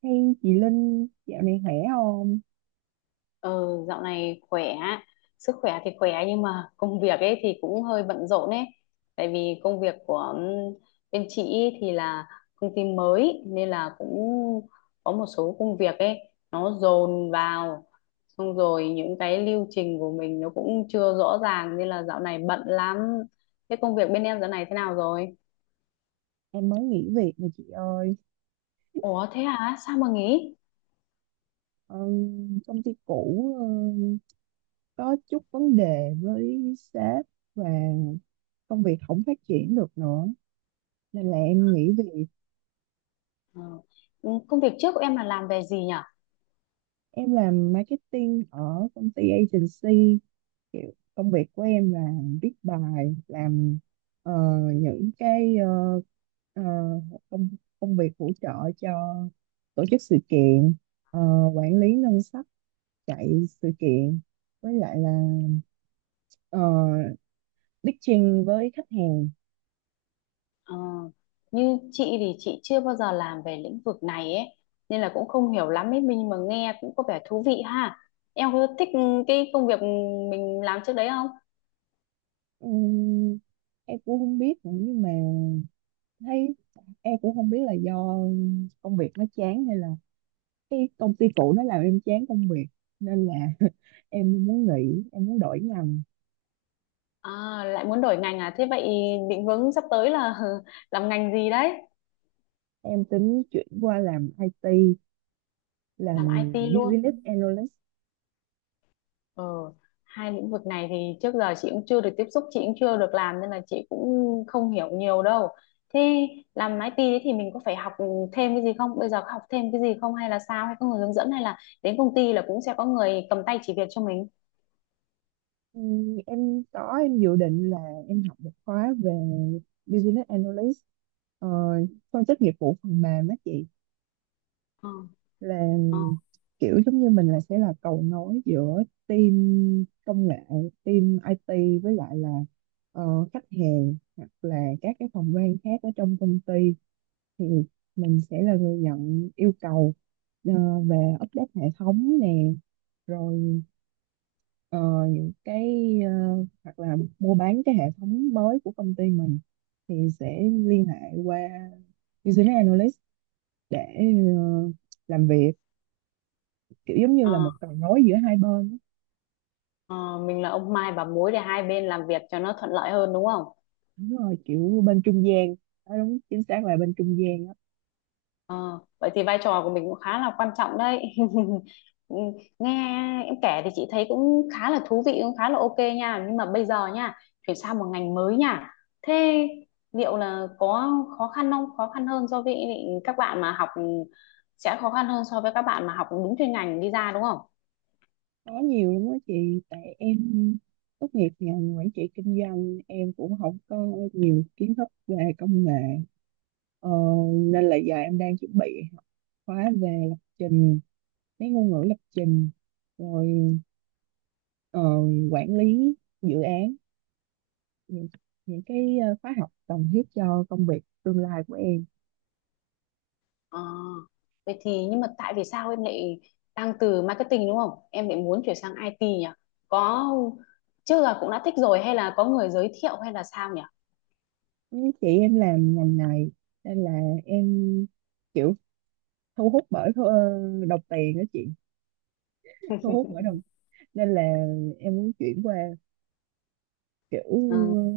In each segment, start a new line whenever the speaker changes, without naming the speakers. Hey chị Linh, dạo này khỏe không?
Ờ, dạo này khỏe, sức khỏe thì khỏe nhưng mà công việc ấy thì cũng hơi bận rộn ấy. Tại vì công việc của bên chị ý thì là công ty mới nên là cũng có một số công việc ấy nó dồn vào. Xong rồi những cái lưu trình của mình nó cũng chưa rõ ràng nên là dạo này bận lắm. Thế công việc bên em dạo này thế nào rồi?
Em mới nghỉ việc nè chị ơi.
Ủa thế hả? Sao mà nghỉ?
Ờ, công ty cũ có chút vấn đề với sếp và công việc không phát triển được nữa. Nên là em nghỉ việc.
Ờ, Công việc trước của em là làm về gì nhỉ?
Em làm marketing ở công ty agency. Kiểu công việc của em là viết bài, làm ờ, những cái ờ, công, công việc hỗ trợ cho tổ chức sự kiện, ờ, quản lý ngân sách, chạy sự kiện, với lại là ờ, pitching với khách hàng.
Ờ, như chị thì chị chưa bao giờ làm về lĩnh vực này ấy nên là cũng không hiểu lắm ấy, mình mà nghe cũng có vẻ thú vị ha, em có thích cái công việc mình làm trước đấy không?
Ừm, em cũng không biết nữa, nhưng mà thấy em cũng không biết là do công việc nó chán hay là cái công ty cũ nó làm em chán công việc, nên là em muốn nghỉ, em muốn đổi ngành.
À, lại muốn đổi ngành à? Thế vậy định hướng sắp tới là làm ngành gì đấy?
Em tính chuyển qua làm IT, làm
Làm IT luôn?
business analyst.
Ờ, hai lĩnh vực này thì trước giờ chị cũng chưa được tiếp xúc, chị cũng chưa được làm nên là chị cũng không hiểu nhiều đâu. Thế làm IT ấy thì mình có phải học thêm cái gì không? Bây giờ có học thêm cái gì không hay là sao? Hay có người hướng dẫn hay là đến công ty là cũng sẽ có người cầm tay chỉ việc cho mình?
Em có em dự định là em học một khóa về business analyst. Ờ, Phân tích nghiệp vụ phần mềm á chị,
Ờ,
là
ờ,
kiểu giống như mình là sẽ là cầu nối giữa team công nghệ, team IT với lại là khách hàng hoặc là các cái phòng ban khác ở trong công ty. Thì mình sẽ là người nhận yêu cầu ờ, về update hệ thống nè, rồi ờ, những cái hoặc là mua bán cái hệ thống mới của công ty mình thì sẽ liên hệ qua business analyst để ờ, làm việc, kiểu giống như là
ờ,
một cầu nối giữa hai bên á.
ờ, mình là ông Mai bà Mối để hai bên làm việc cho nó thuận lợi hơn đúng không?
Đúng rồi, kiểu bên trung gian đó, đúng chính xác là bên trung gian đó.
Ờ, vậy thì vai trò của mình cũng khá là quan trọng đấy. Ừ, nghe em kể thì chị thấy cũng khá là thú vị, cũng khá là ok nha. Nhưng mà bây giờ nha, chuyển sang một ngành mới nha. Thế liệu là có khó khăn không? Khó khăn hơn so với các bạn mà học sẽ khó khăn hơn so với các bạn mà học đúng chuyên ngành đi ra đúng không?
Có nhiều lắm đó chị, tại em tốt nghiệp ngành quản trị kinh doanh, em cũng không có nhiều kiến thức về công nghệ. Ờ, Nên là giờ em đang chuẩn bị học khóa về lập trình, mấy ngôn ngữ lập trình, rồi ờ, quản lý dự án, những, những cái khóa học cần thiết cho công việc tương lai của em.
Ờ, vậy thì nhưng mà tại vì sao em lại đang từ marketing đúng không? Em lại muốn chuyển sang IT nhỉ? Có chưa là cũng đã thích rồi hay là có người giới thiệu hay là sao nhỉ?
Ừ, chị em làm ngành này nên là em kiểu thu hút bởi đồng tiền đó chị, thu hút bởi đồng, nên là em muốn chuyển qua, kiểu
Ừ.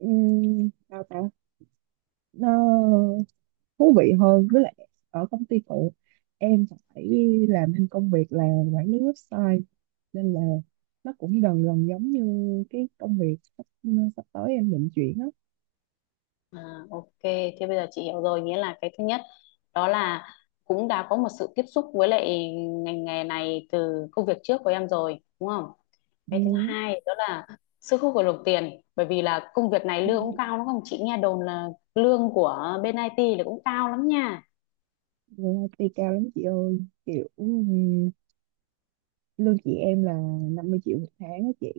sao ta, nó thú vị hơn. Với lại ở công ty cũ em phải làm thêm công việc là quản lý website, nên là nó cũng gần gần giống như cái công việc sắp tới em định chuyển á.
À, ok, thế bây giờ chị hiểu rồi, nghĩa là cái thứ nhất đó là cũng đã có một sự tiếp xúc với lại ngành nghề này từ công việc trước của em rồi, đúng không? Cái thứ
Ừ.
hai đó là sức hút của đồng tiền, bởi vì là công việc này lương cũng cao đúng không? Chị nghe đồn là lương của bên IT là cũng cao lắm nha.
Rồi, IT cao lắm chị ơi, kiểu ừ. Lương chị em là 50 triệu một tháng á chị.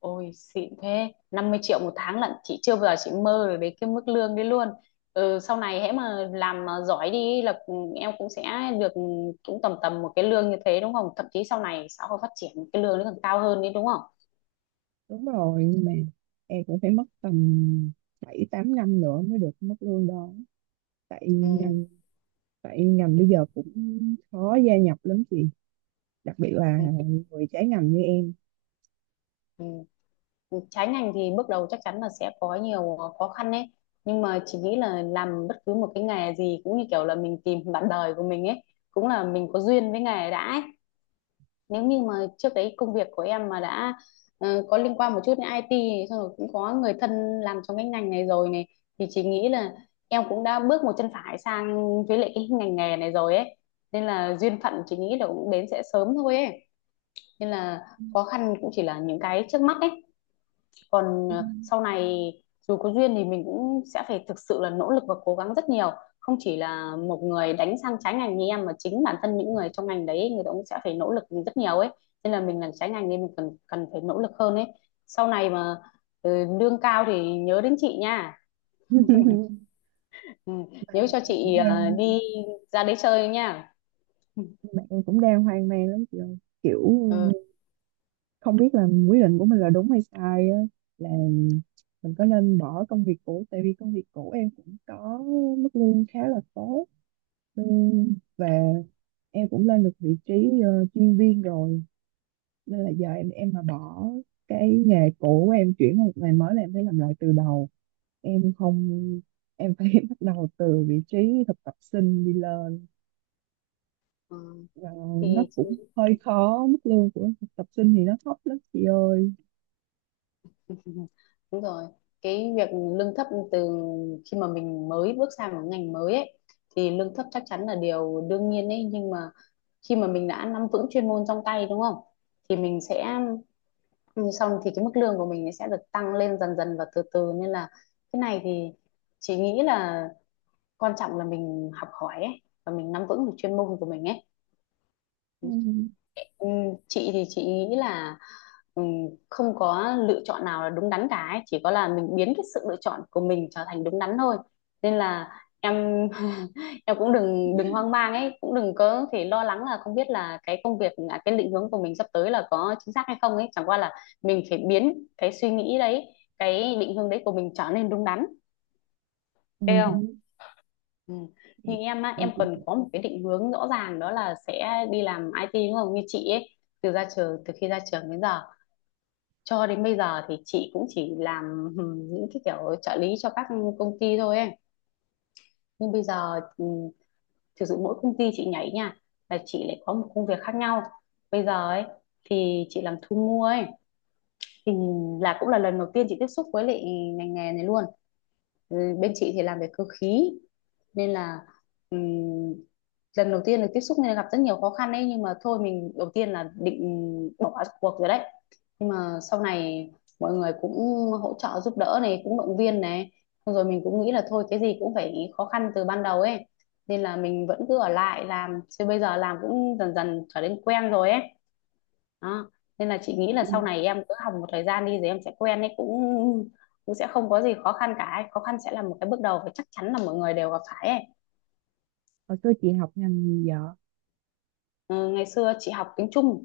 Ôi xịn thế, 50 triệu một tháng lận, chị chưa bao giờ chị mơ được đến cái mức lương đấy luôn. Ừ, sau này hễ mà làm mà giỏi đi là, ừ, em cũng sẽ được, ừ, cũng tầm tầm một cái lương như thế đúng không, thậm chí sau này xã hội phát triển cái lương nó còn cao hơn đấy đúng không?
Đúng rồi, nhưng mà em cũng phải mất tầm 7 8 năm nữa mới được mức lương đó, tại
ừ,
ngành, bây giờ cũng khó gia nhập lắm chị, đặc biệt là
ừ,
người trái ngành như em.
ừ. Ừ, trái ngành thì bước đầu chắc chắn là sẽ có nhiều khó khăn đấy, nhưng mà chị nghĩ là làm bất cứ một cái nghề gì cũng như kiểu là mình tìm bạn đời của mình ấy, cũng là mình có duyên với nghề đã ấy. Nếu như mà trước đấy công việc của em mà đã có liên quan một chút đến IT này, xong rồi cũng có người thân làm trong cái ngành này rồi này, thì chị nghĩ là em cũng đã bước một chân phải sang với lại cái ngành nghề này rồi ấy, nên là duyên phận chị nghĩ là cũng đến sẽ sớm thôi ấy, nên là khó khăn cũng chỉ là những cái trước mắt ấy, còn sau này dù có duyên thì mình cũng sẽ phải thực sự là nỗ lực và cố gắng rất nhiều, không chỉ là một người đánh sang trái ngành như em mà chính bản thân những người trong ngành đấy người ta cũng sẽ phải nỗ lực rất nhiều ấy, nên là mình làm trái ngành nên mình cần cần phải nỗ lực hơn ấy. Sau này mà, ừ, lương cao thì nhớ đến chị nha. Ừ,
mà
nhớ cho
em cũng
chị
đang
đi ra đấy chơi nha.
mà em cũng đang hoang mang lắm chị ơi, kiểu
Ừ.
không biết là quyết định của mình là đúng hay sai á, là mình có nên bỏ công việc cũ, tại vì công việc cũ em cũng có mức lương khá là tốt. Ừ, và em cũng lên được vị trí chuyên viên rồi, nên là giờ em mà bỏ cái nghề cũ của em, chuyển qua một nghề mới là em phải làm lại từ đầu. Em không em phải bắt đầu từ vị trí thực tập sinh đi lên,
Ừ.
và nó
Thì chị
cũng hơi khó. Mức lương của thực tập sinh thì nó thấp lắm chị ơi.
đúng rồi, cái việc lương thấp từ khi mà mình mới bước sang một ngành mới ấy thì lương thấp chắc chắn là điều đương nhiên ấy, nhưng mà khi mà mình đã nắm vững chuyên môn trong tay đúng không? Thì mình sẽ xong thì cái mức lương của mình sẽ được tăng lên dần dần và từ từ, nên là cái này thì chị nghĩ là quan trọng là mình học hỏi ấy và mình nắm vững được chuyên môn của mình ấy.
Ừ.
Ừ, chị thì chị nghĩ là, ừ, không có lựa chọn nào là đúng đắn cả ấy. Chỉ có là mình biến cái sự lựa chọn của mình trở thành đúng đắn thôi, nên là em em cũng đừng đừng hoang mang ấy, cũng đừng có thể lo lắng là không biết là cái công việc à, cái định hướng của mình sắp tới là có chính xác hay không ấy, chẳng qua là mình phải biến cái suy nghĩ đấy, cái định hướng đấy của mình trở nên đúng đắn,
Ừ.
thấy không? Ừ. Như
Vậy,
em á,
vậy
em cần có một cái định hướng rõ ràng đó là sẽ đi làm IT đúng không? Như chị ấy, từ ra trường, từ khi ra trường đến giờ cho đến bây giờ thì chị cũng chỉ làm ừ, những cái kiểu trợ lý cho các công ty thôi ấy. Nhưng bây giờ, ừ, thực sự mỗi công ty chị nhảy nha là chị lại có một công việc khác nhau, bây giờ ấy thì chị làm thu mua ấy thì là cũng là lần đầu tiên chị tiếp xúc với lại ngành nghề này luôn. Ừ, bên chị thì làm về cơ khí nên là, ừm, lần đầu tiên được tiếp xúc nên là gặp rất nhiều khó khăn ấy, nhưng mà thôi, mình đầu tiên là định bỏ cuộc rồi đấy, nhưng mà sau này mọi người cũng hỗ trợ giúp đỡ này cũng động viên này. Xong rồi mình cũng nghĩ là thôi cái gì cũng phải khó khăn từ ban đầu ấy, nên là mình vẫn cứ ở lại làm, chứ bây giờ làm cũng dần dần trở nên quen rồi ấy, đó. Nên là chị nghĩ là
chị
sau
học
này em cứ học một thời gian đi rồi em sẽ quen ấy, cũng cũng sẽ không có gì khó khăn cả ấy. Khó khăn sẽ là một cái bước đầu và chắc chắn là mọi người đều gặp phải ấy.
Hồi xưa chị học ngành gì vậy?
Ừ, ngày xưa chị học tiếng Trung,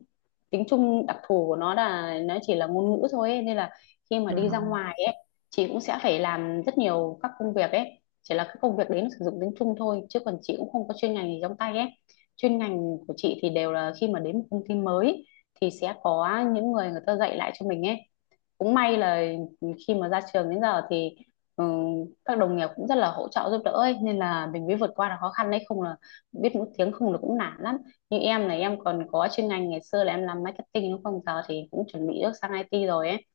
tiếng Trung đặc thù của nó là nó chỉ là ngôn ngữ thôi ấy, nên là khi mà đi ra
Wow.
ngoài ấy chị cũng sẽ phải làm rất nhiều các công việc ấy, chỉ là các công việc đấy nó sử dụng tiếng Trung thôi, chứ còn chị cũng không có chuyên ngành gì trong tay ấy. Chuyên ngành của chị thì đều là khi mà đến một công ty mới thì sẽ có những người, người ta dạy lại cho mình ấy. Cũng may là khi mà ra trường đến giờ thì, ừ, các đồng nghiệp cũng rất là hỗ trợ giúp đỡ ấy, nên là mình mới vượt qua được khó khăn đấy, không là biết mỗi tiếng không là cũng nản lắm. Nhưng em này, em còn có chuyên ngành, ngày xưa là em làm marketing đúng không, giờ thì cũng chuẩn bị bước sang IT rồi ấy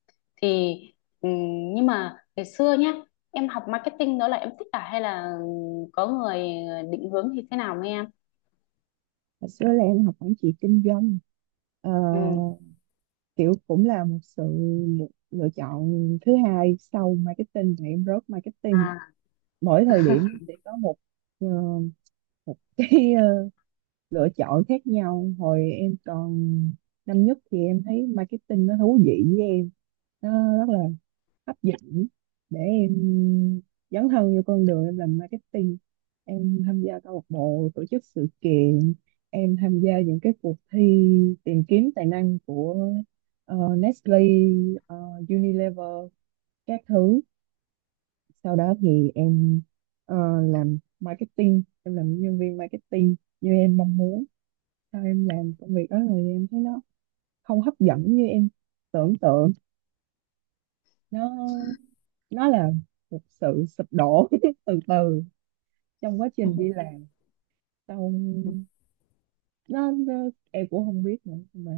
thì, ừ, nhưng mà ngày xưa nhá, em học marketing đó là em thích cả hay là có người định hướng thì thế nào với em?
Hồi xưa là em học quản trị kinh doanh. Ờ,
Ừ.
Kiểu cũng là một sự lựa chọn thứ hai sau marketing, và em rớt marketing.
À.
Mỗi thời điểm sẽ có ờ, một cái lựa chọn khác nhau. Hồi em còn năm nhất thì em thấy marketing nó thú vị với em, nó rất là hấp dẫn để em dấn thân vô con đường em làm marketing. Em tham gia câu lạc bộ tổ chức sự kiện, em tham gia những cái cuộc thi tìm kiếm tài năng của Nestle, ờ, Unilever các thứ. Sau đó thì em ờ, làm marketing, em làm nhân viên marketing như em mong muốn. Sau em làm công việc đó rồi em thấy nó không hấp dẫn như em tưởng tượng. Nó nó là một sự sụp đổ từ từ trong quá trình đi làm. Sau nó em cũng không biết nữa, mà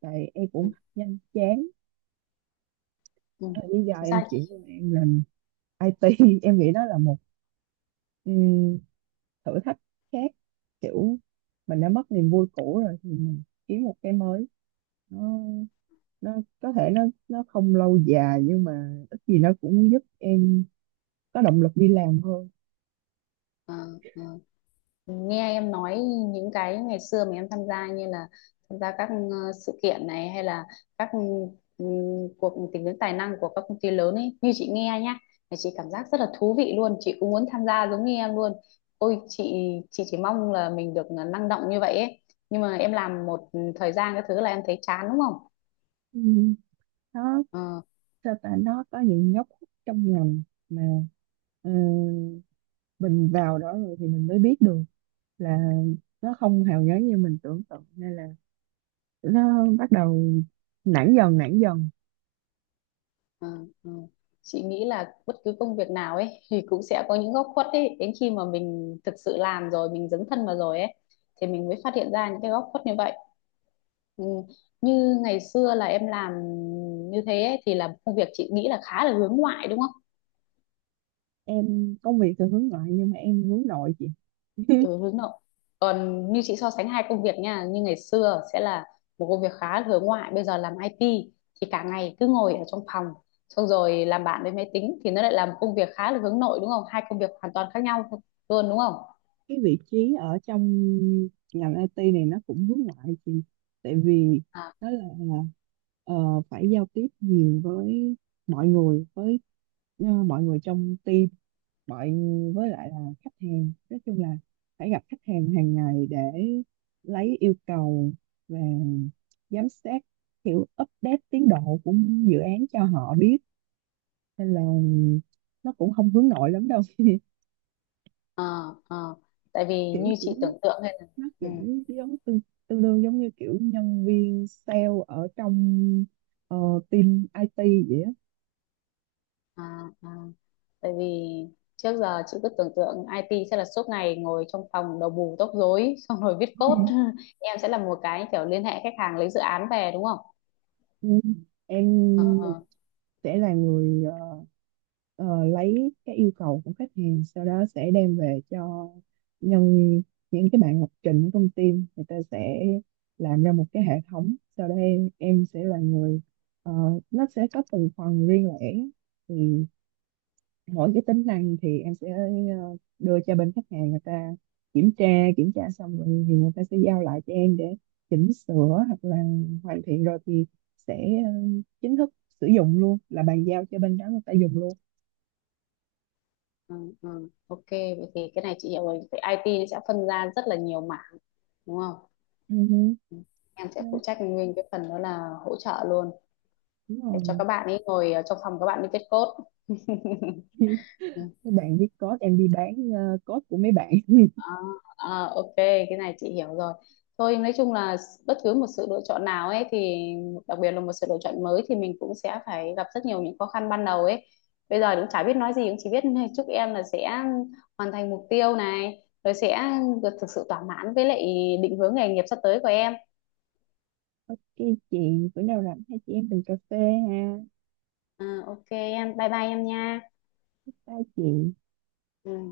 tại em cũng nhanh chán.
Ừ.
Bây giờ
Thực
em
ra
chuyển qua
thì-
em làm IT, em nghĩ nó là một thử thách khác. Kiểu mình đã mất niềm vui cũ rồi thì mình kiếm một cái mới. nó nó có thể nó không lâu dài nhưng mà ít gì nó cũng giúp em có động lực đi làm hơn.
ờ, ờ. Nghe em nói những cái ngày xưa mà em tham gia như là tham gia các sự kiện này hay là các ừ, cuộc tìm kiếm tài năng của các công ty lớn ấy, như chị nghe nhá là chị cảm giác rất là thú vị luôn, chị cũng muốn tham gia giống như em luôn. Ôi chị chỉ mong là mình được năng động như vậy ấy, nhưng mà em làm một thời gian cái thứ là em thấy chán đúng không?
Ừ, nó
Ờ,
sao ta, nó có những góc khuất trong ngành mà ờ, mình vào đó rồi thì mình mới biết được là nó không hào nhoáng như mình tưởng tượng, nên là nó bắt đầu nản dần nản dần.
Ờ, ờ. Chị nghĩ là bất cứ công việc nào ấy thì cũng sẽ có những góc khuất ấy, đến khi mà mình thực sự làm rồi mình dấn thân vào rồi ấy thì mình mới phát hiện ra những cái góc khuất như vậy. Ừ. Như ngày xưa là em làm như thế ấy, thì là công việc chị nghĩ là khá là hướng ngoại đúng không?
Em công việc thì hướng ngoại nhưng mà em hướng nội chị.
Ừ, hướng nội, còn như chị so sánh hai công việc nha, như ngày xưa sẽ là một công việc khá hướng ngoại, bây giờ làm IT thì cả ngày cứ ngồi ở trong phòng xong rồi làm bạn với máy tính thì nó lại là một công việc khá là hướng nội đúng không, hai công việc hoàn toàn khác nhau luôn đúng không?
Cái vị trí ở trong ngành IT này nó cũng hướng ngoại chị, tại vì
À,
nó là ờ, phải giao tiếp nhiều với mọi người với mọi người trong team, mọi với lại là khách hàng. Nói chung là phải gặp khách hàng hàng ngày để lấy yêu cầu và giám sát, kiểu update tiến độ của dự án cho họ biết, nên là nó cũng không hướng nội lắm đâu.
à, à. Tại vì
Kiểu
như chị
cũng
tưởng tượng hay là,
nó
ừ,
cũng giống tương đương giống như kiểu nhân viên sale ở trong ờ, team IT vậy á.
à, à. Tại vì trước giờ chị cứ tưởng tượng IT sẽ là suốt ngày ngồi trong phòng đầu bù tóc rối xong rồi viết
Ừ.
code, em sẽ là một cái kiểu liên hệ khách hàng lấy dự án về đúng không?
Ừ.
Ờ,
Em
ờ.
sẽ là người ờ, lấy cái yêu cầu của khách hàng, sau đó sẽ đem về cho nhân những cái bạn lập trình ở trong team, người ta sẽ làm ra một cái hệ thống. Sau đây em sẽ là người ờ, nó sẽ có từng phần riêng lẻ, thì mỗi cái tính năng thì em sẽ đưa cho bên khách hàng, người ta kiểm tra. Kiểm tra xong rồi thì người ta sẽ giao lại cho em để chỉnh sửa, hoặc là hoàn thiện rồi thì sẽ ờ, chính thức sử dụng luôn, là bàn giao cho bên đó người ta dùng luôn.
Ừ, ừ. Ok vậy thì cái này chị hiểu rồi, vậy IT nó sẽ phân ra rất là nhiều mảng đúng không?
Ừ,
Ừ. Em sẽ
đó,
phụ trách nguyên cái phần đó là hỗ trợ luôn
đúng
để cho
rồi.
các bạn ấy ngồi ở trong phòng các bạn đi viết code.
Các bạn viết code, em đi bán code của mấy bạn.
À, à, ok cái này chị hiểu rồi, thôi nói chung là bất cứ một sự lựa chọn nào ấy thì đặc biệt là một sự lựa chọn mới thì mình cũng sẽ phải gặp rất nhiều những khó khăn ban đầu ấy. Bây giờ cũng chả biết nói gì, cũng chỉ biết chúc em là sẽ hoàn thành mục tiêu này rồi sẽ được thực sự thỏa mãn với lại định hướng nghề nghiệp sắp tới của em.
Ok chị, bữa nào rảnh hai chị em mình cà phê ha.
À, ok em, bye bye em nha.
Bye chị.
Ừ.